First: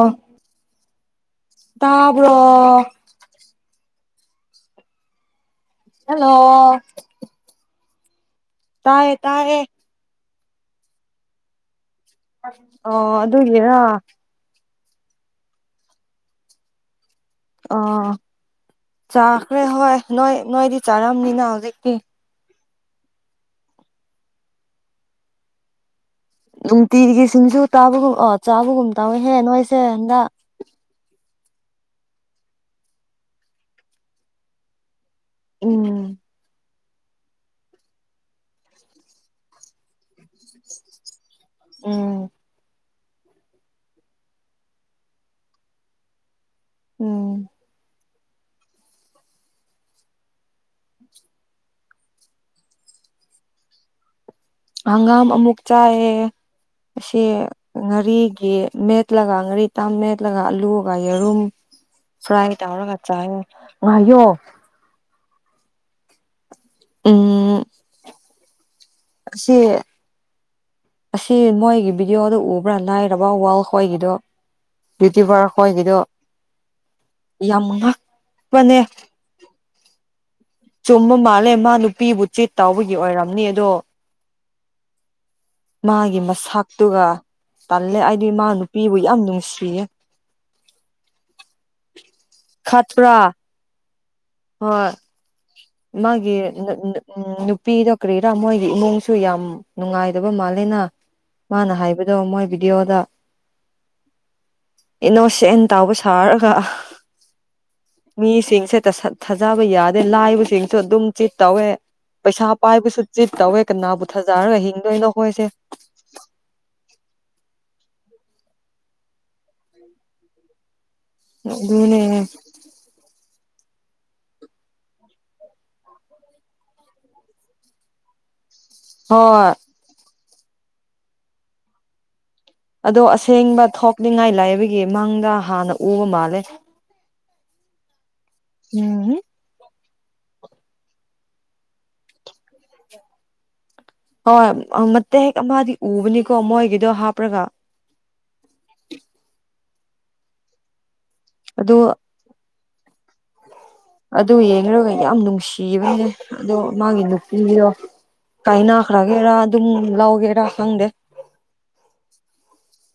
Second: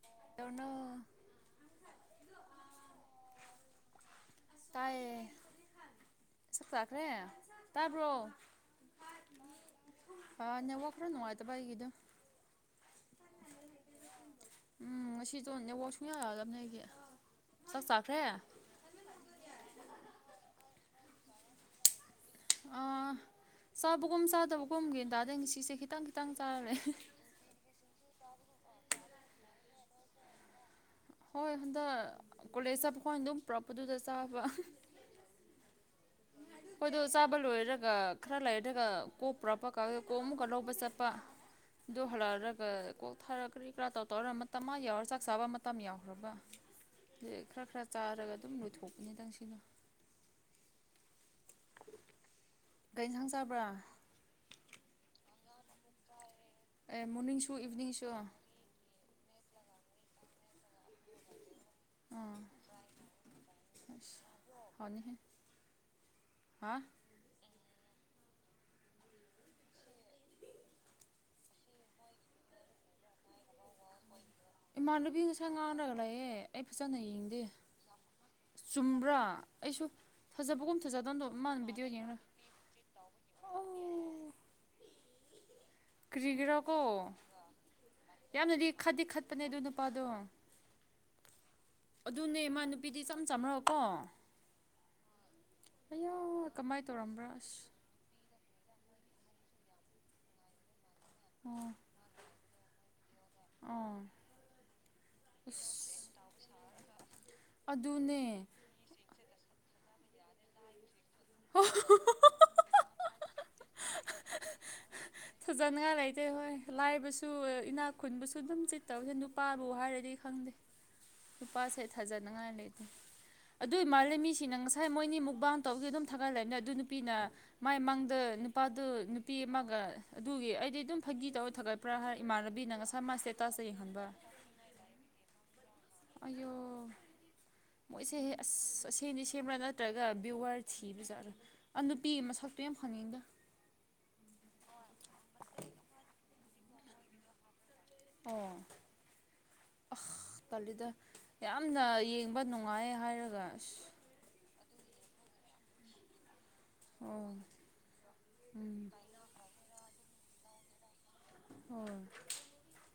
ꯑ ꯀꯩꯗꯧꯔꯤꯅꯣ ꯇꯥꯕ꯭ꯔꯣ ꯇꯥꯏꯌꯦ ꯆꯥꯛ ꯍꯜꯂꯣ ꯆꯥꯈ꯭ꯔꯦ ꯇꯥꯕ꯭ꯔꯣ ꯇꯥꯌꯦꯦ ꯇꯥꯋꯦ ꯍꯥ ꯅ ꯋꯥꯄꯔꯅꯅꯨꯡꯉꯥꯏꯠꯇꯥꯏ ꯀꯗꯣ ꯑꯣ ꯑꯗꯨꯒꯤꯦꯔ ꯎꯝ ꯉꯁꯤꯗꯣꯅꯦꯕ ꯁꯨꯡꯌꯥ ꯌꯥꯒꯗꯕꯅꯦ ꯑꯩꯁꯦ ꯑꯣ ꯆꯥꯈ꯭ꯔꯦ ꯍꯣꯏ ꯅꯣꯏ ꯅꯣꯏꯗꯤ ꯆꯥꯔꯝꯅꯤꯅ ꯍꯧꯖꯤꯛꯇꯤ ꯑ ꯁꯕ ꯍꯒꯨꯝ ꯁꯥꯗ ꯍꯒꯨꯝꯒꯦꯗꯥꯗꯒꯦ ꯆꯤꯁꯦ ꯈꯈꯤꯇꯪꯈꯤ ꯅꯨꯡꯇꯤꯒꯤ ꯁꯤꯡꯖꯨ ꯇꯥꯕꯒꯨꯝ ꯑꯣ ꯆꯥꯕꯒꯨꯝ ꯇꯥꯋꯦ ꯍꯦ ꯅꯣꯏꯁꯦ ꯍꯟꯗꯛ ꯍꯣꯏ ꯍꯟꯗꯛ ꯀꯣꯂꯦꯖ ꯆꯄ ꯈ ꯑꯗꯨꯝ ꯄꯨꯔꯛꯄꯗꯨꯗ ꯆꯥꯕ ꯎꯝ ꯍꯣꯏꯗꯣ ꯆꯥꯕ ꯂꯣꯏꯔꯒ ꯈꯔ ꯂꯩꯔꯦꯔꯒ ꯀꯣꯛ ꯄꯨꯔꯥ ꯄꯀ ꯀꯣꯛ ꯑꯃꯨꯛꯀ ꯂꯧꯕ ꯆꯠꯄ ꯗꯣ ꯎꯝ ꯍꯂꯔꯒꯣ ꯊꯥꯔꯛꯈ꯭ꯔꯤ ꯀꯔꯥ ꯇꯧ ꯇꯧꯔ ꯃꯇꯝ ꯑꯃ ꯌꯥꯎꯔ ꯆꯥꯛ ꯆꯥꯕ ꯃꯇꯝ ꯌꯥꯎꯈ꯭ꯔꯕ ꯎꯝ ꯑ ꯈꯔ ꯈꯔ ꯆꯥꯔꯒ ꯑꯗꯨꯝ ꯂꯣꯏꯊꯣꯛꯄꯅꯤꯗꯪ ꯁꯤꯅ ꯒꯩ ꯏꯟꯁꯥꯡ ꯆꯥꯕ꯭ꯔꯥ ꯍꯪꯒꯥꯝ ꯑꯃꯨꯛ ꯆꯥꯏꯌꯦ ꯑꯦ ꯉꯁꯤ ꯃꯣꯔꯅꯤꯡꯁꯨ ꯏꯚꯤꯅꯤꯡꯁꯨ ꯉꯥꯔꯤꯒꯤ ꯃꯦꯠ ꯂꯒ ꯉꯔꯤ ꯇꯪ ꯃꯦꯠꯂꯒ ꯑꯂꯨꯒ ꯌꯦꯔꯨꯝ ꯑꯥ ꯐ꯭ꯔꯥꯏ ꯇꯧꯔꯒ ꯆꯥꯏꯌꯦ ꯉꯥꯏꯌꯣ ꯑꯁ ꯍꯥꯎꯅꯤꯍꯦ ꯍꯥ ꯎꯝ ꯑꯁꯤ ꯑꯁꯤ ꯃꯣꯏꯒꯤ ꯕꯤꯗꯤꯑꯣꯗ ꯎꯕ꯭ꯔꯥ ꯂꯥꯏꯔꯕ ꯋꯥꯜ ꯍꯣꯏꯒꯤꯗꯣ ꯏꯃꯥꯟꯅꯕꯤ ꯉꯁꯥꯏ ꯉꯥꯡꯔꯒ ꯂꯩꯌꯦ ꯑꯩ ꯐꯖꯅ ꯌꯦꯡꯗꯦ ꯌꯥꯝ ꯉꯛꯄꯅꯦ ꯆꯨꯝꯕ꯭ꯔꯥ ꯑꯩꯁꯨ ꯐꯖꯕꯒꯨꯝ ꯆꯨꯝꯕ ꯐꯖꯗꯕꯗꯣ ꯃꯥꯜꯂꯦ ꯃꯥꯅ ꯃꯥ ꯚꯤꯗꯤꯑꯣ ꯌꯦꯡꯔ ꯅꯨꯄꯤꯕꯨ ꯆꯤꯠ ꯇꯧꯕꯒꯤ ꯑꯣꯏꯔꯝꯅꯤ ꯑꯗꯣ ꯃꯥꯒꯤ ꯀ꯭ꯔꯤꯒꯤꯔꯥꯀꯣ ꯃꯁꯛꯇꯨꯒ ꯇꯜꯂꯦ ꯑꯩꯗꯤ ꯃꯥ ꯌꯥꯝꯅꯗꯤ ꯅꯨꯄꯤꯕꯨ ꯈꯠꯇꯤ ꯌꯥꯝ ꯈꯠꯄꯅꯦ ꯑꯗꯨ ꯅꯨꯡꯁꯤꯌꯦ ꯅꯨꯄꯥꯗꯣ ꯑꯗꯨꯅꯦ ꯃꯥ ꯅꯨꯄꯤꯗꯤ ꯏꯆꯝ ꯆꯝꯃꯒꯀꯣ ꯍꫭꯏ ꯃꯥꯒꯤ ꯅ ꯀꯃꯥꯏꯅ ꯅ ꯇꯧꯔꯝꯕ꯭ꯔꯥ ꯑꯁ ꯅꯨꯄꯤꯗꫭ ꯀꯔꯤꯔ ꯃꯣꯏ ꯗꯤ ꯏꯃꯨꯡꯁꯨ ꯌꯥꯝ ꯅꯨꯡꯉꯥꯏꯗꯕ ꯃꯥꯜꯂꯤꯅ ꯑꯣ ꯃꯥꯅ ꯍꯥꯏꯕꯗꫭ ꯃꯣꯏ ꯕꯤꯗꯤꯑꯣꯗ ꯑꯣ ꯏꯅꯣꯁꯦꯟ ꯑꯁ ꯇꯥꯎꯕ ꯁꯥꯔꯒ ꯑ ꯑꯗꯨꯅꯦ ꯃꯤꯁꯤꯡꯁꯦ ꯇꯁꯠ ꯊꯥꯖꯕ ꯌꯥꯗꯦ ꯂꯥꯏꯕꯁꯤꯡꯁꯨ ꯑꯗꯨꯝ ꯆꯤꯠ ꯇꯧꯋꯦ ꯄꯩꯁꯥ ꯄꯥꯏꯕꯁꯨ ꯆꯤꯠ ꯇꯧꯋꯦ ꯀꯅꯥꯕꯨꯊꯖꯔ ꯍꯤꯡꯗꯣꯏꯅꯣ ꯑꯩꯈꯣꯏꯁꯦ ꯐꯖꯅꯤꯡꯉꯥꯏ ꯂꯩꯇꯦ ꯍꯣꯏ ꯂꯥꯏꯕꯁꯨ ꯑ ꯏꯅꯥꯛ ꯈꯨꯟꯕꯁꯨ ꯑꯗꯨꯝ ꯆꯤꯠꯇꯧꯕꯁꯦ ꯅꯨꯄꯥꯕꯨ ꯍꯥꯏꯔꯗꯤ ꯈꯪꯗꯦ ꯅꯨꯄꯥꯁꯦ ꯊꯥꯖꯅ ꯑꯗꯨꯅꯦ ꯅꯤꯡꯉꯥꯏ ꯂꯩꯇꯦ ꯑꯗꯨꯏ ꯃꯥꯜꯂꯦ ꯃꯤꯁꯤꯡꯅ ꯉꯁꯥꯏ ꯃꯣꯏꯅꯤ ꯃꯨꯛꯕꯥꯡ ꯇꯧꯕꯒꯤ ꯑꯗꯨꯝ ꯊꯥꯒꯠꯂꯩꯕꯅꯦ ꯑꯗꯨ ꯅꯨꯄꯤꯅ ꯃꯥꯏ ꯃꯥꯡꯗ ꯅꯨ ꯅꯨꯄꯥꯗꯨ ꯅꯨꯄꯤ ꯍꯣꯏ ꯑꯃꯒ ꯑꯗꯨꯒꯤ ꯑꯩꯗꯤ ꯑꯗꯨꯝ ꯐꯥꯒꯤ ꯇꯧꯔ ꯊꯥꯒꯠꯄ꯭ꯔꯥ ꯍꯥꯏ ꯏꯃꯥꯟꯅꯕꯤꯅ ꯉꯁꯥꯏ ꯑꯗꯣ ꯃꯥ ꯁ꯭ꯇꯦꯇꯥꯁꯇ ꯑꯁꯦꯡꯕ ꯌꯦꯡꯍꯟꯕ ꯊꯣꯛꯅꯤꯡꯉꯥꯏ ꯂꯥꯏꯕꯒꯤ ꯃꯪꯗ ꯍꯥꯟꯅ ꯎꯕ ꯃꯥꯜꯂꯦ ꯑꯩꯌꯣ ꯃꯣꯏꯁꯦ ꯑꯁ ꯎꯝ ꯑꯁꯤꯅꯤ ꯁꯦꯝꯕ꯭ꯔ ꯅꯠ ꯏꯔꯒ ꯕꯤꯋ꯭ꯔ ꯊꯤꯕ ꯖꯥꯠꯂ ꯑꯗꯨ ꯅꯨꯄꯤ ꯃꯁꯛꯇꯨ ꯌꯥꯝ ꯐꯅꯤꯡꯗꯦ ꯍꯣꯏ ꯎꯝ ꯃꯇꯦꯛ ꯑꯃꯗꯤ ꯎꯕꯅꯤꯀꯣ ꯃꯣꯏꯒꯤꯗꯣ ꯍꯥꯞꯄ꯭ꯔꯒ ꯑꯣ ꯑꯁ‌ ꯇꯜꯂꯤꯗ ꯑꯗꯨ ꯌꯥꯝꯅ ꯌꯦꯡꯕ ꯅꯨꯡꯉꯥꯏꯌꯦ ꯍꯥꯏꯔꯒ ꯑꯁ ꯑꯗꯨ ꯌꯦꯡꯂꯨꯔꯒ ꯌꯥꯝ ꯅꯨꯡꯁꯤꯕꯅꯦ ꯑꯗꯣ ꯃꯥꯒꯤ ꯑꯣ ꯅꯨꯄꯤꯗꯣ ꯎꯝ ꯀꯥꯏꯅꯈ꯭ꯔꯒꯦꯔꯥ ꯑꯗꯨꯝ ꯂꯧꯒꯦꯔꯥ ꯈꯪꯗꯦ ꯍꯣꯏ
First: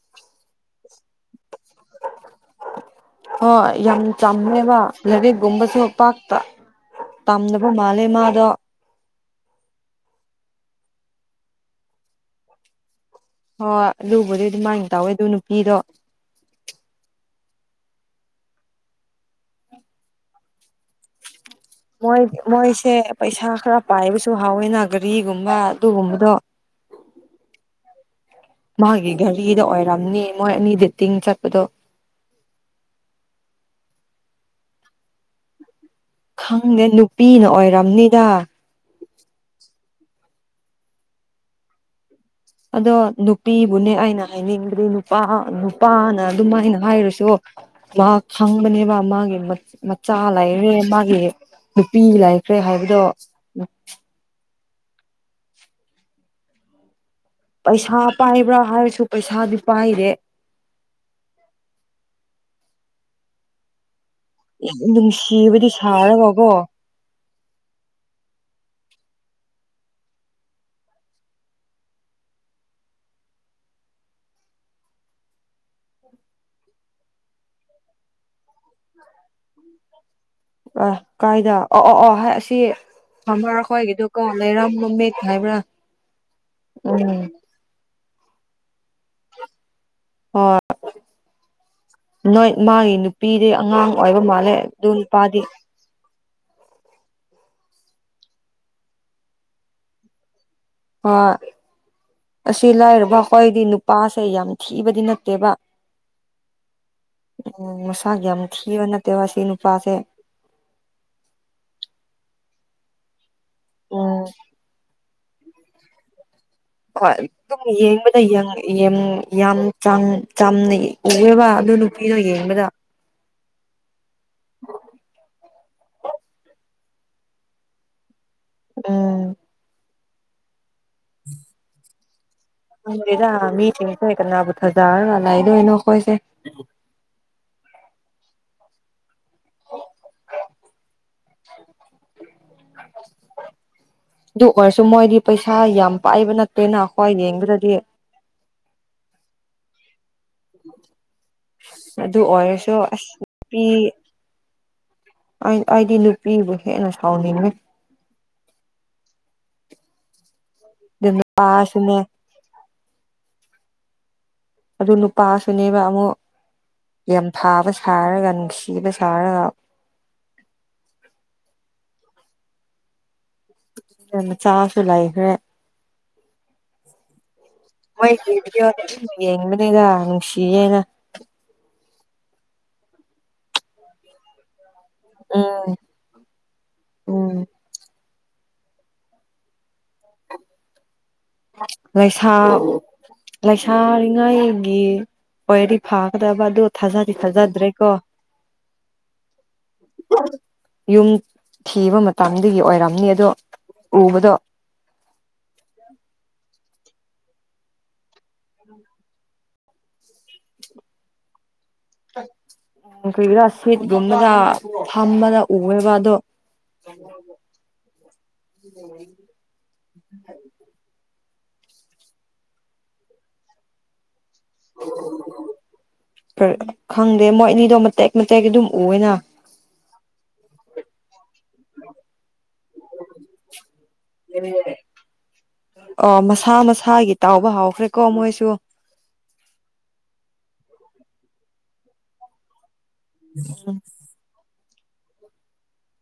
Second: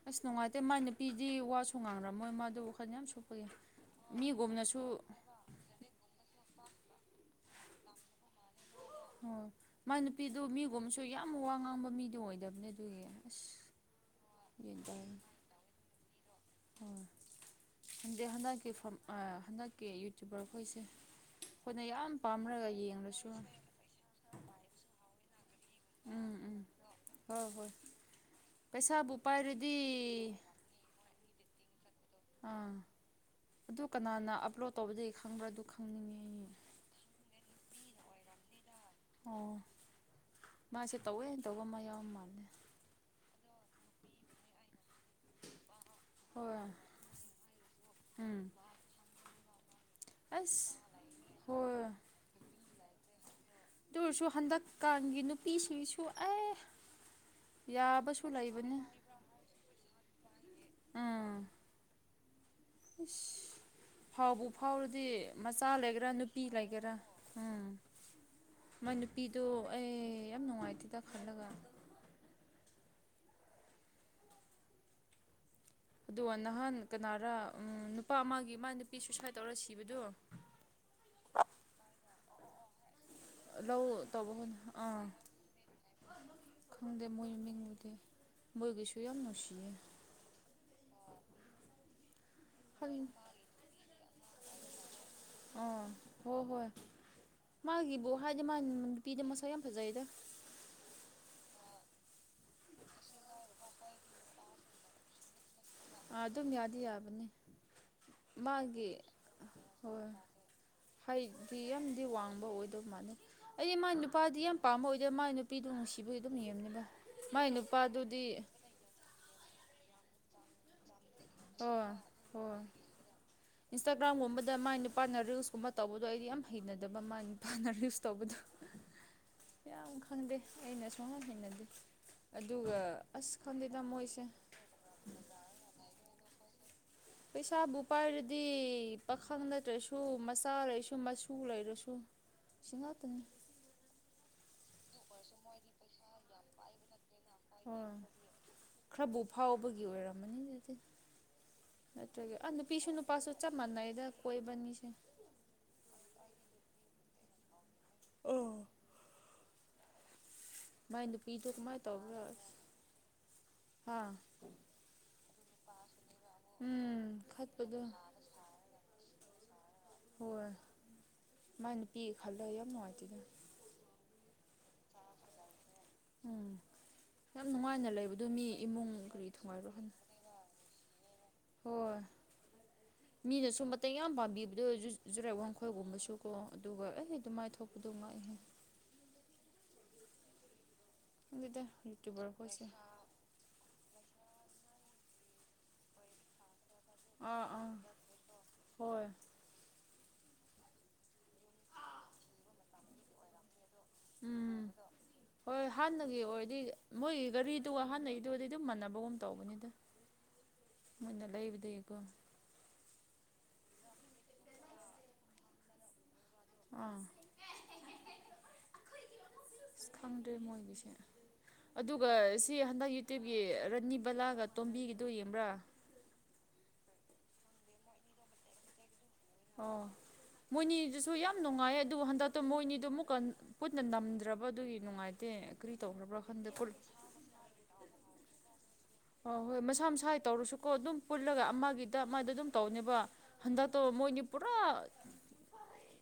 ꯑꯁ ꯅꯨꯡꯉꯥꯏꯇꯦ ꯃꯥꯏ ꯅꯨꯄꯤꯗꯤ ꯋꯥꯁꯨ ꯉꯥꯡꯔꯝꯃꯣꯏ ꯃꯗꯨ ꯍꯣꯏ ꯌꯥꯝ ꯆꯝꯃꯦꯕ ꯂꯥꯏꯔꯤꯛꯒꯨꯝꯕꯁꯨ ꯄꯥꯛꯇ ꯇꯝꯗꯕ ꯃꯥꯜꯂꯦ ꯃꯥꯗꯣ ꯑꯣ ꯃꯥꯏ‌ ꯅꯨꯄꯤꯗꯨ ꯃꯤꯒꯨꯝꯁꯨ ꯌꯥꯝ ꯋꯥ ꯉꯥꯡꯕ ꯃꯤꯗꯤ ꯑꯣꯏꯗꯕꯅꯦ ꯑꯗꯨꯒꯤ ꯑꯁ ꯍꯣꯏ ꯑꯗꯨꯕꯨꯗꯤ ꯑꯗꯨꯝ ꯃꯥꯏ ꯒ꯭ꯌꯥꯟ ꯇꯧꯋꯦ ꯇꯥꯗꯦ ꯑꯗꯨ ꯅꯨꯄꯤꯗꯣ ꯍꯣꯏ ꯈꯪꯗꯦ ꯍꯟꯗꯛꯀꯤ ꯐꯝ ꯑ ꯍꯟꯗꯛꯀꯤ ꯌꯨꯇꯨꯕꯔ ꯑꯩꯈꯣꯏꯁꯦ ꯃꯣꯏ ꯃꯣꯏꯁꯦ ꯄꯩꯁꯥ ꯈꯔ ꯄꯥꯏꯕꯁꯨ ꯍꯧꯋꯤꯅ ꯒꯔꯤ ꯑꯃ ꯑꯗꯨꯒꯨꯝꯕꯗꯣ ꯎꯝ ꯎꯝ ꯍꯣꯏ ꯍꯣꯏ ꯃꯥꯒꯤ ꯄꯩꯁꯥꯕꯨ ꯒꯔꯤꯗ ꯄꯥꯏꯔꯗꯤ ꯑꯣꯏꯔꯝꯅꯤ ꯃꯣꯏ ꯑꯅꯤ ꯗꯦꯇꯤꯡ ꯆꯠꯄꯗꯣ ꯑꯥ ꯑꯗꯨ ꯀꯅꯥꯅ ꯑꯞꯂꯣꯠ ꯇꯧꯕꯗꯩ ꯈꯪꯕ꯭ꯔ ꯑꯗꯨ ꯈꯪꯅꯤꯡꯉꯤ ꯈꯪꯗꯦ ꯅꯨꯄꯤꯅ ꯑꯣꯏꯔꯝꯅꯤꯗ ꯑꯣ ꯃꯥꯁꯦ ꯇꯧꯋꯦ ꯇꯧꯕꯃ ꯌꯥꯎ ꯃꯥꯜꯂꯦ ꯑꯗꯣ ꯅꯨꯄꯤꯕꯨꯅꯦ ꯑꯩꯅ ꯍꯥꯏꯅꯤꯕꯗꯤ ꯅꯨ ꯅꯨꯄꯥ ꯅꯨꯄꯥꯅ ꯍꯣꯏ ꯑꯗꯨꯃꯥꯏꯅ ꯍꯥꯏꯔꯁꯨ ꯃꯥ ꯎꯝ ꯈꯪꯕꯅꯦꯕ ꯃꯥꯒꯤ ꯃꯠ ꯃꯠ ꯆꯥ ꯂꯩꯔꯦ ꯑꯁ ꯃꯥꯒꯤ ꯍꯣꯏ ꯅꯨꯄꯤ ꯂꯩꯈ꯭ꯔꯦ ꯍꯥꯏꯕꯗꯣ ꯑꯗꯨ ꯑꯣꯏꯔꯁꯨ ꯍꯟꯗꯛꯀꯥꯟꯒꯤ ꯅꯨꯄꯤꯁꯤꯡꯁꯨ ꯑꯦ ꯄꯩꯁꯥ ꯌꯥꯕꯁꯨ ꯄꯥꯏꯕ꯭ꯔꯥ ꯂꯩꯕꯅꯦ ꯍꯥꯏꯔꯁꯨ ꯄꯩꯁꯥꯗꯤ ꯄꯥꯏꯗꯦ ꯑꯁ ꯐꯥꯎꯕꯨ ꯌꯥꯝ ꯐꯥꯎꯔꯗꯤ ꯃꯆꯥ ꯅꯨꯡꯁꯤꯕꯗꯤ ꯂꯩꯒꯦꯔꯥ ꯅꯨꯄꯤ ꯁꯥꯔꯒꯀꯣ ꯂꯩꯒꯦꯔꯥ ꯎꯝ ꯃꯥꯏ ꯅꯨꯄꯤꯗꯣ ꯑꯦ ꯌꯥꯝ ꯅꯨꯡꯉꯥꯏꯇꯦꯗ ꯈꯜꯂꯒ ꯑꯗꯣ ꯅꯍꯥꯟ ꯀꯅꯥꯔ ꯅꯨꯄꯥ ꯑꯃꯒꯤ ꯃꯥ ꯅꯨꯄꯤ ꯁꯨꯏꯁꯥꯏꯠ ꯇꯧꯔ ꯁꯤꯕꯗꯣ ꯑ ꯀꯥꯏꯗ ꯑꯣ ꯑꯣ ꯑꯣ ꯍꯥꯏ ꯑꯁꯤ ꯐꯃꯔ ꯂꯧ ꯈ꯭ꯋꯥꯏꯒꯤꯗꯨꯀꯣ ꯇꯧꯕ ꯍꯣꯠꯅ ꯂꯩꯔꯥꯝ ꯑꯥ ꯃꯃꯤꯠ ꯍꯥꯏꯕ꯭ꯔꯥ ꯈꯪꯗꯦ ꯎꯝ ꯃꯣꯏ ꯃꯤꯡꯕꯨꯗꯤ ꯃꯣꯏꯒꯤꯁꯨ ꯌꯥꯝ ꯅꯨꯡꯁꯤꯌꯦ ꯍꯣꯏ ꯅꯣꯏ ꯃꯥꯒꯤ ꯈꯜꯂꯤ ꯅꯨꯄꯤꯗꯤ ꯑꯉꯥꯡ ꯑꯣꯏꯕ ꯃꯥꯜꯂꯦ ꯑꯗꯨ ꯅꯨꯄꯥꯗꯤ ꯑ ꯍꯣꯏ ꯍꯣꯏ ꯃꯥꯒꯤꯕꯨ ꯍꯥꯏꯗꯤ ꯃꯥ ꯅꯨꯄꯤꯗ ꯃꯁꯥ ꯌꯥꯝ ꯐꯖꯩꯗ ꯑ ꯑꯁꯤ ꯂꯥꯏꯔꯕ ꯑꯩꯈꯣꯏꯗꯤ ꯅꯨꯄꯥꯁꯦ ꯌꯥꯝ ꯊꯤꯕꯗꯤ ꯅꯠꯇꯦꯕ ꯑꯥ ꯑꯗꯨꯝ ꯌꯥꯗꯤ ꯌꯥꯕꯅꯤ ꯎꯝ ꯃꯁꯥꯒꯤ ꯌꯥꯝ ꯊꯤꯕ ꯃꯥꯒꯤ ꯅꯠꯇꯦꯕ ꯁꯤ ꯅꯨꯄꯥꯁꯦ ꯍꯣꯏ ꯍꯥꯏꯗꯤ ꯌꯥꯝꯗꯤ ꯋꯥꯡꯕ ꯑꯣꯏꯗ ꯑꯗꯨ ꯃꯥ ꯑꯩ ꯃꯥꯏ ꯎꯝ ꯅꯨꯄꯥꯗꯤ ꯌꯥꯝ ꯄꯥꯝꯕ ꯑꯣꯏꯗ ꯃ ꯃꯥꯥꯏ ꯅꯨꯄꯤꯗꯨ ꯅꯨꯡꯁꯤꯕ ꯍꯣꯏ ꯑꯗꯨꯝ ꯌꯦꯡꯕꯗ ꯌꯥꯝꯥꯡ ꯆꯥꯅ ꯎꯋꯦꯕ ꯑꯗꯨ ꯍꯣꯏ ꯅꯨꯄꯤꯅꯣ ꯍꯣꯏ ꯌꯦꯡꯕꯗ ꯏꯟꯁꯇꯥꯒ꯭ꯔꯥꯝꯒꯨꯝꯕꯗ ꯃꯥꯏ ꯅꯨꯄꯥꯅ ꯔꯤꯜꯁꯀꯨꯝꯕ ꯇꯧꯕꯗꯣ ꯑꯩꯗꯤ ꯌꯥꯝ ꯍꯩꯅꯗꯕ ꯃꯥꯏ ꯅꯨꯄꯥꯅ ꯔꯤꯜꯁ ꯇꯧꯕꯗꯣ ꯎꯝ ꯌꯥꯝ ꯈꯪꯗꯦ ꯑꯩꯅ ꯁꯨꯡꯍꯟ ꯍꯅꯗꯤꯦ ꯪꯗꯦꯗ ꯃꯤ ꯆꯤꯡ ꯊ ꯀꯅꯥꯕꯨ ꯊꯖꯥꯔ ꯂꯏ ꯂꯣꯏꯅꯣꯈꯣꯏꯁꯦ ꯄꯩꯁꯥꯕꯨ ꯄꯥꯏꯔꯗꯤ ꯄꯥꯈꯪ ꯂꯩꯠꯇ꯭ꯔꯁꯨ ꯃꯆꯥ ꯂꯩꯔꯁꯨ ꯃꯆꯁꯨ ꯂꯩꯔꯁꯨ ꯁꯉ ꯇꯅꯤ ꯁꯨꯝ ꯃꯣꯏꯗꯤ ꯄꯩꯁꯥ ꯌꯥꯝ ꯄꯥꯏꯕ ꯅꯠꯇꯦꯅ ꯑꯩꯈꯣꯏ ꯌꯦꯡꯕꯗꯗꯤ ꯑ ꯐꯥꯎꯕꯒꯤ ꯑꯣꯏꯔꯝꯃꯅꯤ ꯑꯗꯨꯗꯤ ꯑꯗꯨ ꯅꯠꯇ꯭ꯔꯒ ꯑ ꯑꯣꯏꯔꯁꯨ ꯅꯨꯄꯤꯁꯨ ꯑꯁ ꯅꯨꯄꯥꯁꯨ ꯆꯞ ꯅꯨꯄꯤ ꯃꯥꯟꯅꯩꯗ ꯀꯣꯏꯕꯅꯤꯁꯦ ꯑꯩꯗꯤ ꯅꯨꯄꯤꯕꯨ ꯍꯦꯟꯅ ꯁꯥꯎꯅꯤꯡꯉꯦ ꯑꯣ ꯃꯥꯏ ꯑꯗꯨ ꯅꯨꯄꯤꯗꯨ ꯀꯃꯥꯏꯅ ꯅꯨꯄꯥꯁꯨꯅꯦ ꯇꯧꯒꯔꯁ ꯍꯥꯥ ꯑꯗꯨ ꯅꯨꯄꯥꯁꯨꯅꯦꯕ ꯑꯃꯨꯛ ꯎꯝ ꯌꯥꯝꯊꯥꯕ ꯈꯠꯄꯗꯣ ꯁꯥꯔꯒ ꯅꯨꯡꯁꯤꯕ ꯁꯥꯔꯒ ꯍꯣꯏ ꯃꯥ ꯅꯨ ꯄꯤꯒꯦ ꯈꯜꯂ ꯌꯥꯝ ꯅꯨꯡꯉꯥꯏꯇꯦꯗ ꯆꯥꯁꯨ ꯂꯥꯏꯈ꯭ꯔꯦ ꯎꯝ ꯌꯥꯝ ꯅꯨꯡꯉꯥꯏꯅ ꯂꯩꯕꯗꯣ ꯃꯣꯏꯒꯤ ꯃꯤ ꯏꯃꯨꯡ ꯀꯔꯤ ꯊꯨꯡꯉꯥꯏꯕ꯭ꯔꯥ ꯌꯦꯡꯕꯅꯤꯗ ꯈꯪ ꯅꯨꯡꯁꯤꯌꯦꯦꯅ ꯃꯤꯅ ꯁꯨꯝ ꯃꯇ ꯌꯥꯝ ꯄꯥꯝꯕꯤꯕꯗꯣ ꯖꯨꯔꯦꯛ ꯎꯝ ꯋꯥꯡꯈꯣꯏꯒꯨꯝꯕꯁꯨ ꯀꯣ ꯑꯗꯨꯒ ꯑꯩ ꯑꯗꯨ ꯎꯝ ꯃꯥꯏꯊꯣꯛꯄꯗꯣ ꯉꯥꯏꯍꯦ ꯈꯪꯗꯦꯗ ꯌꯨꯇ꯭ꯌꯨꯕꯔ ꯂꯩꯥꯏꯁꯥ ꯈꯣꯏꯁꯦ ꯂꯩꯥꯏꯁꯥ ꯄꯣꯏꯔꯤ ꯐꯥꯀꯗꯕ ꯑꯗꯨ ꯊꯥꯖꯗꯤ ꯑꯥ ꯑꯥ ꯊꯥꯖꯗ꯭ꯔꯦꯀꯣ ꯍꯣꯏ ꯌꯨꯝ ꯊꯤꯕ ꯃꯇꯗꯒꯤ ꯑꯣꯏꯔꯝꯅꯤ ꯑꯗꯣ ꯎꯕꯗꯣ ꯎꯝ ꯍꯣꯏ ꯍꯥꯟꯅ ꯑꯣ ꯑꯣꯏꯔꯗꯤ ꯃꯣꯏꯒꯤ ꯒꯥꯔꯤꯗꯨꯒ ꯑꯍꯥꯟꯩꯗꯨꯗꯤ ꯑꯗꯨꯝ ꯃꯥꯟꯅꯕꯒꯨꯝ ꯇꯧꯕꯅꯤꯗ ꯃꯅ ꯂꯩꯕꯗ ꯀꯩꯒꯤꯔꯥ ꯁꯠꯒꯨꯝꯕꯗ ꯐꯝꯕꯗ ꯎꯋꯦꯕ ꯑꯗꯣ ꯑꯥ [unintelligible] ꯑ ꯈꯪꯗ꯭ꯔꯦ ꯃꯣꯏꯒꯤꯁꯦ ꯑꯗꯨꯒ ꯁꯤ ꯍꯟꯗꯛ ꯌꯨꯇ꯭ꯌꯨꯕꯀꯤ ꯔꯥꯅꯤ ꯕꯂꯥꯒ ꯇꯣꯝꯕꯤꯒꯤꯗꯨꯣ ꯌꯦꯡꯕ꯭ꯔꯥ ꯈꯪꯗꯦ ꯃꯣꯏ ꯑꯅꯤꯗꯣ ꯃꯇꯦꯛ ꯃꯇꯦꯛ ꯑꯗꯨꯝ ꯎꯑꯦꯅ ꯑꯣ ꯃꯣꯏꯅꯤꯁꯨ ꯌꯥ ꯌꯥꯝ ꯅꯨꯡꯉꯥꯏꯌꯦ ꯑꯗꯨꯕꯨ ꯍꯟꯗꯛꯇꯣ ꯃꯣꯏꯅꯤꯗꯨ ꯑꯃꯨꯛꯀ ꯄꯨꯟꯅ ꯅꯝꯗ꯭ꯔꯕꯗꯨꯒꯤ ꯅꯨꯡꯉꯥꯏꯇꯦ ꯀꯔꯤ ꯑ ꯇꯧꯈ꯭ꯔꯕ꯭ꯔꯥ ꯈ ꯃꯁꯥ ꯃꯁꯥꯒꯤ ꯇꯥꯎꯕ ꯍꯥꯎꯈ꯭ꯔꯦ ꯁꯨ ꯑꯣ ꯍꯣꯏ ꯃꯁꯥ ꯃꯁꯥꯒꯤ ꯇꯧꯔꯁꯨꯀꯣ ꯑꯗꯨꯝ ꯄꯨꯜꯂꯒ ꯑꯃꯒꯤꯗ ꯃꯥꯗ ꯑꯗꯨꯝ ꯇꯧꯅꯦꯕ ꯍꯟꯗ ꯇꯣ ꯃꯣꯏꯅꯤ ꯄꯨꯔꯥ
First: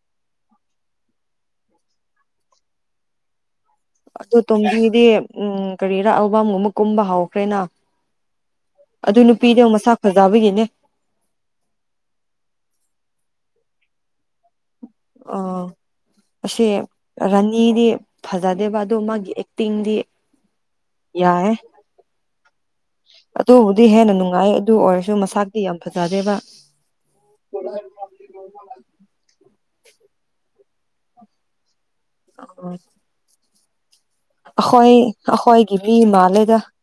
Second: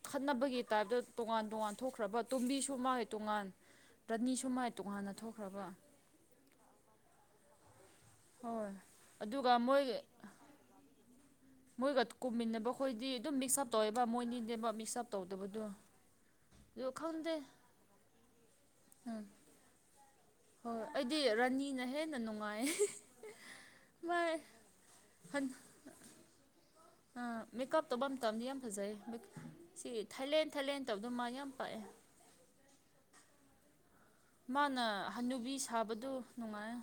ꯈꯠꯅꯕꯒꯤ ꯇꯥꯏꯞꯇ ꯇꯣꯉꯥꯟ ꯇꯣꯉꯥꯟ ꯊꯣꯛꯈ꯭ꯔꯕ ꯇꯨꯝꯕꯤꯁꯨ ꯃꯥꯒꯤ ꯇꯣꯉꯥꯟ ꯑꯗꯣ ꯔꯥꯅꯤꯁꯨ ꯃꯥꯏ ꯇꯣꯝꯕꯤꯗꯤ ꯇꯣꯉꯥꯟꯅ ꯎꯝ ꯊꯣꯛꯈ꯭ꯔꯕ ꯀꯔꯤꯔꯥ ꯑꯜꯕꯝꯒꯨꯝꯕ ꯀꯨꯝꯕ ꯍꯧꯈ꯭ꯔꯦꯅ ꯍꯣꯏ ꯑꯗꯨ ꯑꯗꯨꯒ ꯅꯨꯄꯤꯅꯦ ꯑꯃꯨ ꯃꯣꯏ ꯃꯁꯥ ꯈꯖꯥꯕꯒꯤꯅꯦ ꯃꯣꯏꯒ ꯀꯨꯝꯃꯤꯟꯅꯕ ꯑꯩꯈꯣꯏꯗꯤ ꯑꯗꯨꯝ ꯃꯤꯛꯁ ꯑꯞ ꯇꯧꯋꯦꯕ ꯃꯣꯏꯅꯤꯅꯦꯕ ꯄꯤꯛꯤꯁꯞ ꯑ ꯇꯧꯗꯕꯗꯣ ꯑꯁꯤ ꯑꯗꯨ ꯈꯪꯗꯦ ꯔꯥꯅꯤꯗꯤ ꯐꯖꯗꯦꯕ ꯑꯗꯨꯗ ꯃꯥꯒꯤ ꯑꯦꯛꯇꯤꯡꯗꯤ ꯍꯣꯏ ꯑꯩꯗꯤ ꯌꯥꯏ ꯔꯥꯅꯤꯅ ꯍꯦꯟꯅ ꯅꯨꯡꯥꯏ ꯑꯗꯨꯕꯨꯗꯤ ꯍꯦꯟꯅ ꯅꯨꯡꯉꯥꯏ ꯑꯗꯨ ꯑꯣꯏꯔꯁꯨ ꯍꯟ ꯃꯁꯥꯇꯤ ꯌꯥꯝ ꯐꯖꯗꯦꯕ ꯃꯦꯀꯞ ꯇꯧꯕ ꯃꯇꯝꯗꯤ ꯌꯥꯝ ꯐꯖꯩ ꯁꯤ ꯊꯥꯏꯂꯦꯟ ꯊꯥꯂꯦꯟ ꯇꯧꯗꯣ ꯃꯥ ꯌꯥꯝ ꯄꯥꯛꯑꯦ ꯑ ꯑꯣ ꯃꯥꯅ ꯍꯅꯨꯕꯤ ꯑꯩꯈꯣꯏꯒꯤ ꯃꯤ ꯁꯥꯕꯗꯨ ꯃꯥꯜꯂꯦꯗ ꯅꯨꯡꯉꯥꯏ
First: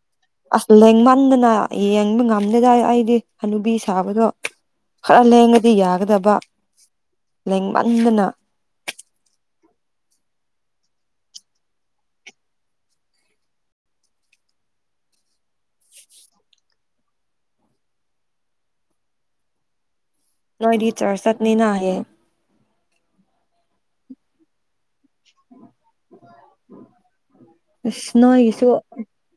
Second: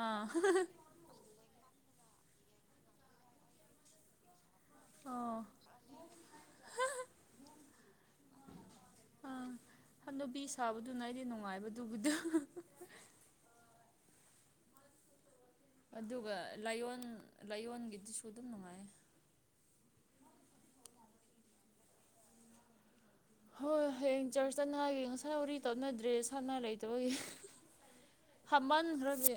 ꯑꯥ ꯑꯁ ꯂꯦꯡꯃꯟꯗꯅ ꯌꯦꯡꯕ ꯉꯝꯗꯦꯗꯥꯏ ꯑꯩꯗꯤ ꯍꯅꯕꯤ ꯁꯥꯕꯗꯣ ꯈꯔ ꯑꯣ ꯂꯦꯡꯒꯗꯤ ꯌꯥꯒꯗꯕ ꯂꯦꯡꯃꯟꯗꯅ ꯑꯥ ꯍꯅꯕꯤ ꯁꯥꯕꯗꯨꯅ ꯑꯩꯗꯤ ꯅꯨꯡꯉꯥꯏꯕꯗꯨꯕꯨꯗ ꯑꯗꯨꯒ ꯂꯥꯏꯌꯣꯟ ꯂꯥꯏꯌꯣꯟꯒꯤꯗꯨꯁꯨ ꯑꯗꯨꯝ ꯅꯨꯡꯉꯥꯏ ꯅ ꯇꯗꯤ ꯆꯔ ꯆꯠꯅꯤꯅ ꯍꯥꯏ ꯍꯣꯏ ꯍ ꯆꯔ ꯆꯅ ꯁꯔꯤ ꯇꯧꯅꯗ꯭ꯔꯦ ꯁꯥꯟꯅꯥ ꯂꯩꯇꯕꯒꯤ ꯑꯁ ꯅꯣꯏꯒꯤꯁꯨ ꯍꯥꯝꯃꯟꯈ꯭ꯔꯗꯤ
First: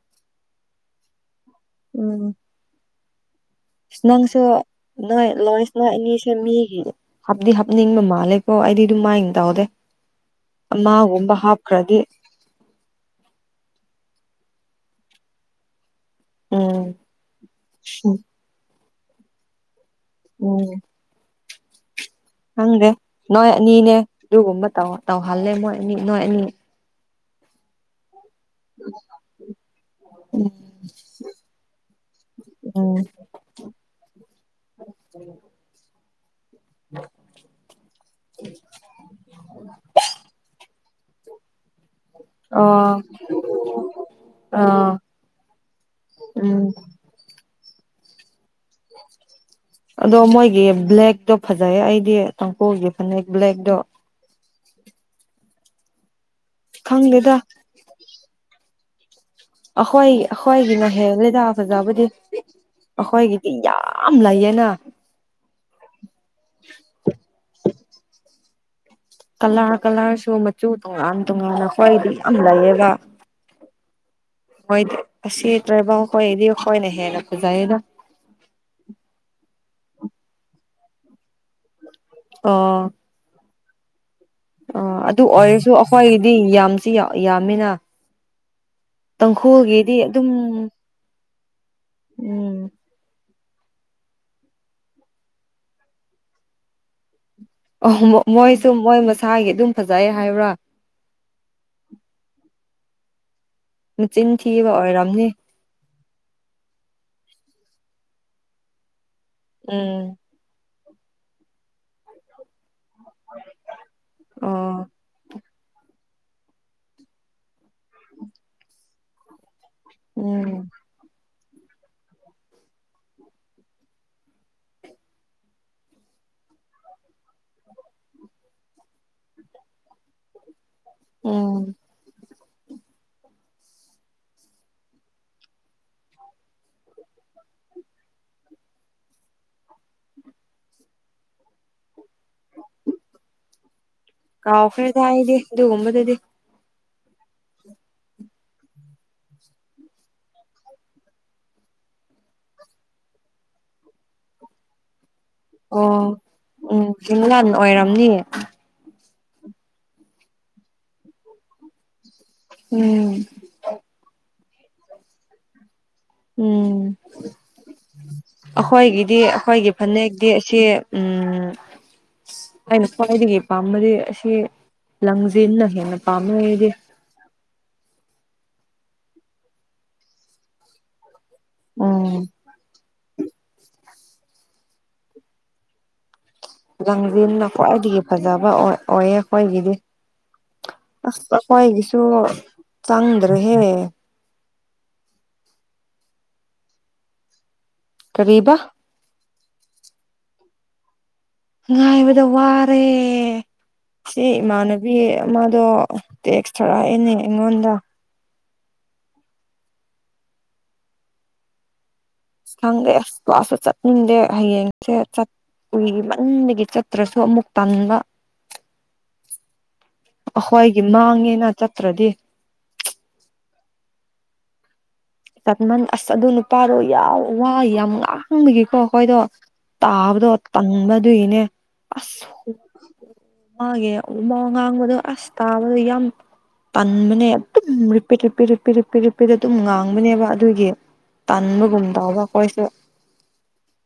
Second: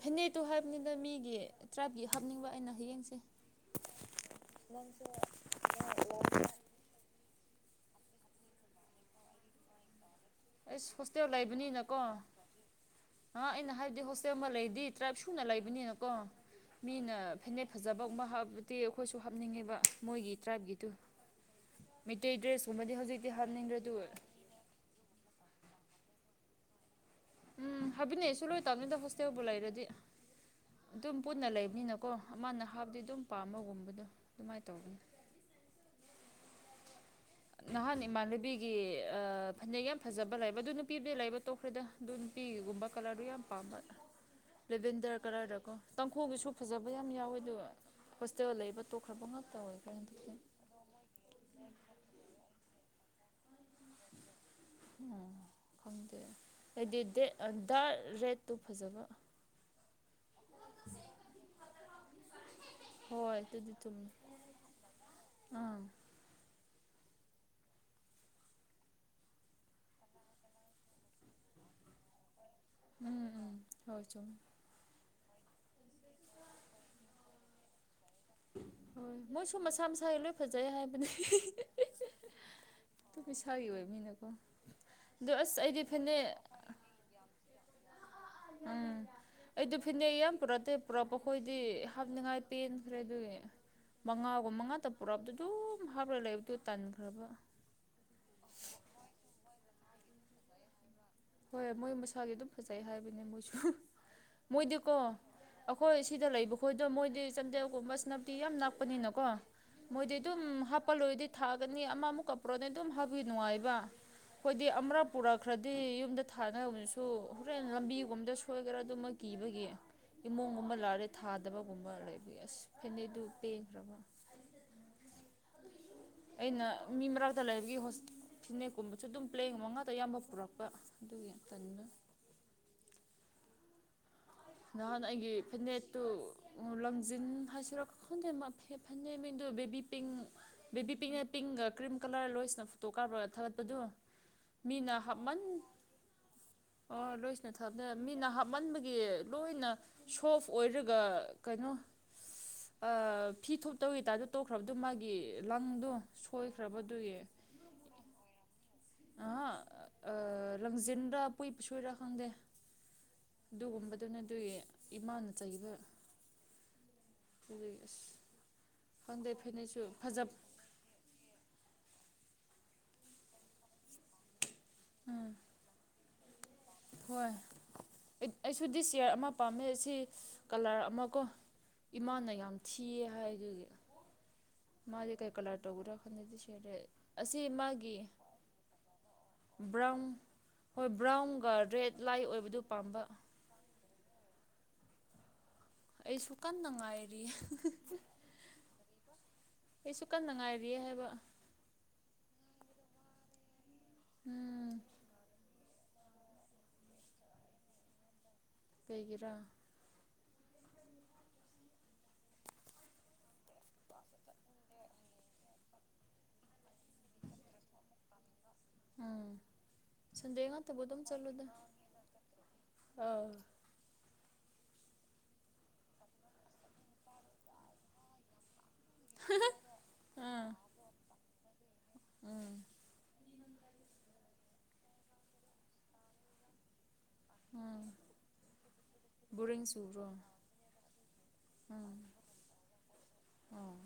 ꯐꯦꯅꯦꯠꯇꯣ ꯍꯥꯏꯕꯅꯤꯅ ꯃꯤꯒꯤ ꯇ꯭ꯔꯥꯏꯞꯀꯤ ꯎꯝ ꯍꯥꯞꯅꯤꯡꯕ ꯑꯩꯅ ꯍꯌꯦꯡꯁꯦ ꯅꯪꯁꯨ ꯅꯣꯏ ꯂꯣꯏꯁ ꯅ ꯏꯅꯤꯁꯨꯦ ꯃꯤꯒꯤ ꯍꯥꯞꯗꯤ ꯍꯥꯞꯅꯤꯡꯕ ꯃꯥꯜꯂꯦꯀꯣ ꯑꯩꯗꯤ ꯑꯗꯨꯝ ꯃꯥꯏꯅ ꯇꯧꯍꯗꯦ ꯑꯩꯁ ꯍꯣꯁꯇꯦꯜ ꯂꯩꯕꯅꯤꯅꯀꯣ ꯑ ꯑꯩꯅ ꯍꯥꯏꯕꯗꯤ ꯍ ꯆꯦ ꯑꯃ ꯂꯩꯗꯤ ꯇ꯭ꯔꯥꯞ ꯁꯨꯅ ꯂꯩꯕꯅꯤꯅꯀꯣ ꯎꯝ ꯃꯤꯅ ꯐꯅꯦꯛ ꯐꯖꯕꯒꯨꯝꯕ ꯇꯤ ꯑꯩꯈꯣꯏꯁꯨ ꯍꯥꯞꯅꯤꯡꯉꯦꯕ ꯃꯣꯏꯒꯤ ꯎꯝ ꯇ꯭ꯔꯥꯏꯕꯀꯤꯗꯨ ꯈꯪꯗꯦ ꯅꯣꯏ ꯍꯥꯞꯅꯤꯡꯗ꯭ꯔꯦ ꯑꯅꯤꯅꯦ ꯑꯗꯨ ꯑꯗꯨꯒꯨꯝꯕ ꯇꯧꯍꯜꯂꯦ ꯃꯣꯏ ꯑꯅꯤ ꯅꯣꯏ ꯑꯅꯤ ꯎꯝ ꯍꯥꯏꯕꯤꯅꯦ ꯑꯩꯁꯨ ꯂꯣꯏ ꯇꯧꯕꯅꯤꯗ ꯍꯁꯇꯦꯧꯕ ꯂꯩꯔꯗꯤ ꯑꯗꯨꯝ ꯄꯨꯟꯅ ꯂꯩꯕꯅꯤꯅꯀꯣ ꯑꯃꯅ ꯎꯝ ꯍꯥꯞꯗꯤ ꯑꯗꯨꯝ ꯄꯥꯝꯕꯒꯨꯝꯕꯗꯣ ꯑꯗꯨꯃꯥꯏꯅ ꯇꯧꯕꯅꯤ [inaudible] [inaudible] ꯅꯍꯥꯟ ꯏꯃꯥꯟꯅꯕꯤꯒꯤ ꯐꯅꯦꯛ ꯌꯥꯝ ꯐꯖꯕ ꯂꯩꯕ ꯑꯗꯨ ꯅꯨꯄꯤꯕꯨꯗꯤ ꯂꯩꯕ ꯇꯣꯛ ꯑꯩꯈꯣꯏꯗ ꯑꯗꯨ ꯅꯨꯄꯤꯤꯒꯨꯝꯕ ꯑꯣ ꯀꯂꯔꯗꯨ ꯌꯥꯝ ꯄꯥꯝꯕ꯭ꯔ ꯑꯥ ꯂꯦꯚꯦꯟꯗꯔ ꯀꯂꯔꯗꯀꯣ ꯇꯥꯡꯈꯨꯒꯤꯁꯨ ꯎꯝ ꯐꯖꯕ ꯌꯥꯝ ꯌꯥꯎꯋꯦ ꯑꯗꯨꯒ ꯑꯗꯣ ꯍꯟꯗꯛꯇꯤ ꯃꯣꯏꯒꯤ ꯕ꯭ꯂꯦꯛꯇꯣ ꯐꯖꯩꯌꯦ ꯑꯩꯗꯤ ꯇꯀꯣ ꯌꯦ ꯐꯅ ꯑꯦꯕꯂꯦꯛꯗꯣ ꯎꯝ ꯈꯪꯗꯦ ꯈꯪꯗꯦꯗ ꯍꯥꯏꯗꯤꯔ ꯔꯦꯠꯇꯨ ꯐꯖꯕ ꯑꯩꯈ꯭ꯋꯥꯣꯏ ꯑꯩꯈ꯭ꯋꯥꯣꯏꯒꯤꯅꯍꯦ ꯂꯩꯗꯥ ꯐꯖꯕꯨꯗꯤ ꯍꯣꯏ ꯑꯩꯈꯣꯏꯒꯤꯗꯤ ꯑꯗꯨꯗꯤ ꯆꯨꯝꯃꯤ ꯌꯥꯝ ꯂꯩꯌꯦꯅ [inaudible] ꯑꯥ ꯀꯂꯔ ꯀꯂꯔꯁꯨ ꯃꯆꯨ ꯇꯣꯉꯥꯟ ꯇꯣꯉꯥꯟꯅ ꯑꯩꯈꯣꯏꯗꯤ ꯌꯥꯝ ꯂꯩꯌꯦꯕ ꯎꯝ ꯎꯝ ꯍꯣꯏ ꯆꯨꯝ ꯍꯣꯏ ꯁꯤ ꯇꯥꯏꯕ ꯀꯣꯏ ꯑꯦꯗꯤꯈꯣꯏꯅꯍꯦꯅꯣꯖꯥꯏꯅ ꯍꯣꯏ ꯃꯣꯏꯁꯨ ꯃꯁꯥ ꯃꯁꯥꯒꯤ ꯂꯣꯏ ꯐꯖꯩ ꯍꯥꯏꯕꯅꯤ ꯑꯥ ꯊ ꯑꯣꯏ ꯃꯤꯅ ꯑ ꯑꯗꯨ ꯑꯣꯏꯔꯁꯨ ꯑꯩꯈꯣꯏꯒꯤꯗꯤ ꯌꯥꯝꯁꯤ ꯌꯥꯝꯃꯤꯅ ꯎꯝ ꯑꯩꯗꯨ ꯇꯥꯡꯈꯨꯜꯒꯤꯗꯤ ꯐꯤꯅꯦꯛ ꯑꯗꯨꯝ ꯏꯌꯥꯝ ꯄꯨꯔꯛꯇꯦ ꯄꯨꯔꯛꯄꯈꯣꯏꯗꯤ ꯍꯥꯞꯅꯤꯡꯉꯥꯏ ꯎꯝ ꯄꯦꯟꯈ꯭ꯔꯦ ꯑꯗꯨꯒꯤ ꯃꯉꯥꯒꯨꯝ ꯃꯉꯥꯗ ꯄꯨꯔꯛꯑꯕꯗ ꯑꯗꯨꯝ ꯍꯥꯞꯂꯒ ꯂꯩꯕꯗꯨ ꯇꯟꯈ꯭ꯔꯕ ꯑꯣ ꯃꯣꯏꯁꯨ ꯃꯣꯏ ꯃꯁꯥꯒꯤ ꯑꯗꯨꯝ ꯐꯖꯩ ꯍꯥꯏꯕ꯭ꯔꯥ ꯍꯣꯏ ꯃꯣꯏ ꯃꯁꯥꯒꯤ ꯑꯗꯨꯝ ꯐꯖꯩ ꯍꯥꯏꯕꯅꯦ ꯃꯣꯏꯁꯨ ꯃꯆꯤꯟ ꯊꯤꯕ ꯃꯣꯏꯗꯤꯀꯣ ꯑꯣꯏꯔꯝꯅꯤ ꯑꯩꯈꯣꯏ ꯑꯁꯤꯗ ꯂꯩꯕ ꯈꯣꯏꯗꯣ ꯃꯣꯏꯗꯤ ꯆꯟꯗꯦꯜꯒꯨꯝꯕ ꯁꯦꯅ ꯄꯇꯤ ꯌꯥꯝ ꯅꯛꯄꯅꯤꯅꯀꯣ ꯎꯝ ꯃꯣꯏꯗꯤ ꯑꯗꯨꯝ ꯍꯥꯞꯄꯜꯂꯣꯏꯔꯗꯤ ꯊꯥꯒꯅꯤ ꯑꯃꯃꯨꯛ ꯀꯝꯄ꯭ꯔꯣꯗ ꯑꯗꯨꯝ ꯍꯥꯞꯕꯤ ꯅꯨꯡꯉꯥꯏꯕ ꯑꯩꯈꯣꯏꯗꯤ ꯑꯣ ꯑꯃꯔꯛ ꯄꯨꯔꯛꯈ꯭ꯔꯗꯤ ꯌꯨꯝꯗ ꯊꯥꯅꯕꯁꯨ ꯍꯣꯔꯦꯟ ꯂꯝꯕꯤꯒꯨꯝꯕꯗ ꯁꯣꯏꯈꯔꯥ ꯑꯗꯨꯃ ꯀꯤꯕꯒꯤ ꯎꯝ ꯏꯃꯨꯡ ꯑꯃ ꯂꯥꯔꯦ ꯊꯥꯗ ꯗꯕꯒꯨꯝꯕ ꯂꯩꯕ ꯑꯁ ꯐꯦꯅꯩꯗꯨ ꯄꯦꯟꯈ꯭ꯔꯕ ꯑꯩꯅ ꯃꯤ ꯃꯔꯛꯇ ꯂꯩꯕꯒꯤ ꯍꯣ ꯐꯤꯅꯦꯛꯀꯨꯝꯕꯁꯨ ꯑꯗꯨꯝ ꯄ꯭ꯂꯦꯒ ꯃꯉꯥꯗ ꯑꯌꯥꯝꯕ ꯄꯨꯔꯛꯄ ꯑꯗꯨꯒꯤ ꯎꯝ ꯇꯜꯂꯦ ꯅꯍꯥꯟ ꯑꯩꯒꯤ ꯐꯅꯦꯠꯇꯨ ꯂꯝꯖꯤꯟ ꯍꯥꯏꯁꯤꯔꯣ ꯈꯪꯗꯦ ꯐꯅꯦꯛ ꯃꯤꯗꯨ ꯕꯦꯕꯤ ꯄꯤꯡ ꯕꯦꯕꯤ ꯄꯤꯡ ꯑꯦ ꯄꯤꯡꯒ ꯀ꯭ꯔꯤꯝ ꯀꯂꯔ ꯂꯣꯏꯁꯤꯅ ꯐꯣꯇꯣ ꯀꯥꯞꯄꯒ ꯊꯥꯒꯠꯄꯗꯨ ꯃꯤꯅ ꯀꯥꯎꯈ꯭ꯔꯦꯗ ꯑꯩꯗꯤ ꯍꯥꯞꯃꯟ ꯑꯗꯨꯒꯨꯝꯕꯗꯨꯗꯤ ꯑꯣ ꯂꯣꯏꯁꯤꯅ ꯊꯞꯅ ꯃꯤꯅ ꯍꯥꯞꯃꯟꯕꯒꯤ ꯂꯣꯏꯅ ꯁꯣꯐ ꯑꯣꯏꯔꯒ ꯀꯩꯅꯣ ꯎ ꯐꯤ ꯊꯨꯞꯇꯧꯒꯤ ꯇꯔꯗꯣ ꯇꯣꯛꯈ꯭ꯔꯕꯗꯣ ꯃꯥꯒꯤ ꯂꯪꯗꯣ ꯑꯣ ꯁꯣꯏꯈ꯭ꯔꯕ ꯎꯝ ꯀ ꯂꯥꯟ ꯑꯣꯏꯔꯝꯅꯤ ꯑ ꯑ ꯂꯪꯖꯦꯟꯔ ꯄꯨꯏ ꯄꯁꯨꯨꯏꯔ ꯈꯪꯗꯦ ꯎꯝ ꯑꯗꯨꯒꯨꯝꯕꯗꯨꯅ ꯑꯗꯨꯒꯤ ꯏꯃꯥꯅ ꯆꯩꯕ ꯎꯝ ꯑꯗꯨꯒꯤ ꯑꯁ ꯑꯩꯈꯣꯏꯒꯤꯗꯤ ꯈꯪꯗꯦ ꯑꯩꯈꯣꯏꯒꯤ ꯐꯅꯦꯛꯁꯨ ꯐꯖ ꯐꯅꯛꯗꯤ ꯑꯁꯤ ꯎꯝ ꯑꯩꯅ ꯈ꯭ꯋꯥꯏꯗꯒꯤ ꯄꯥꯝꯕꯗꯤ ꯑꯁꯤ ꯎꯝ ꯂꯪꯖꯦꯅ ꯍꯦꯟꯅ ꯄꯥꯝꯃꯗꯤ ꯍꯣꯏ ꯑꯩꯁꯨꯗꯤ ꯁꯤꯌꯥꯔ ꯑꯃ ꯄꯥꯝꯃꯦ ꯑꯁꯤ ꯀꯂꯔ ꯑꯃ ꯀꯣ ꯎꯝ ꯏꯃꯥꯅꯌꯥꯝ ꯊꯤ ꯊꯤꯌꯦ ꯍꯥꯏꯗꯨꯒꯤ ꯃꯥꯒꯤ ꯀꯩ ꯀꯂꯥꯔ ꯇꯧꯕꯔꯥ ꯈꯟꯗꯗꯤ ꯁꯤ ꯂꯥꯡꯖꯤꯟꯅ ꯈ꯭ꯋꯥꯏꯗꯒꯤ ꯐꯖꯕ ꯑꯣꯏꯌꯦ ꯑꯩꯈꯣꯏꯒꯤꯗꯤ ꯕ꯭ꯔꯥꯎꯟ ꯍꯣꯏ ꯕ꯭ꯥꯎꯟꯒ ꯔꯦꯠ ꯇꯣ ꯂꯥꯏꯠ ꯑꯣꯏꯕꯗꯨ ꯄꯥꯝꯕ ꯆꯥꯡꯗ꯭ꯔꯦ ꯍꯦ ꯑꯩꯁꯨꯨ ꯀꯥꯟꯅꯉꯥꯏꯔꯤ ꯀꯔꯤꯕꯥ ꯑꯩꯁꯨ ꯀꯟꯅ ꯉꯥꯏꯔꯤꯌꯦ ꯍꯥꯏꯕ ꯉꯥꯏꯕꯗ ꯋꯥꯔꯦ ꯁꯤ ꯎꯝ ꯏꯃꯥꯟꯅꯕꯤ ꯑꯝꯗꯣ ꯑꯗꯣ ꯇꯦꯛꯁ ꯊꯔꯛꯑꯦꯅꯦ ꯑꯩꯉꯣꯟꯗ ꯀꯩꯒꯤꯔꯥ ꯑꯁ ꯈꯪꯗꯦ ꯑꯁ ꯀ꯭ꯂꯥꯁꯁꯨ ꯆꯠꯅꯤꯡꯗꯦ ꯍꯌꯦꯡꯁꯦ ꯆꯠ ꯎꯨꯏ ꯃꯟꯕꯒꯤ ꯆꯠꯇ꯭ꯔꯁꯨ ꯑꯃꯨꯛ ꯇꯟꯕ ꯎꯝ ꯁꯟꯗꯦ ꯉꯠꯇꯕꯨ ꯑꯩꯈꯣꯏꯒꯤ ꯑꯗꯨꯝ ꯆꯂꯨꯗ ꯃꯥꯡꯉꯦꯅ ꯆꯠꯇ꯭ꯔꯗꯤ ꯑꯥꯎ ꯆꯠꯃꯟ ꯑꯁ ꯑꯗꯨ ꯅꯨꯄꯥꯗꯣ ꯌꯥꯝ ꯋꯥꯏ ꯌꯥꯝ ꯉꯥꯡꯕꯒꯤ ꯀꯣ ꯑꯩꯈꯣꯏꯗꯣ ꯇꯥꯕꯗꯣ ꯑꯥ ꯇꯟꯕꯗꯨꯒꯤꯅꯦ ꯑꯁ ꯎꯝ ꯃꯥꯒꯤ ꯋꯥ ꯉꯥꯡꯕꯗꯣ ꯑꯁ ꯇꯥꯕꯗꯣ ꯌꯥꯝ ꯇꯟ ꯃꯟꯕꯅꯦ ꯑꯗꯨꯝ ꯎꯝ repeat repeat repeat repeat repeat ꯑꯗꯨꯝ ꯕꯣꯔꯤꯡ ꯉꯥꯡ ꯆꯨꯕ꯭ꯔꯣ ꯕꯅꯦꯕ ꯑꯗꯨꯒꯤ ꯇꯕꯒꯨꯝ ꯎꯝ ꯇꯧꯕ ꯑꯩꯈꯣꯏꯁꯨ ꯑꯣ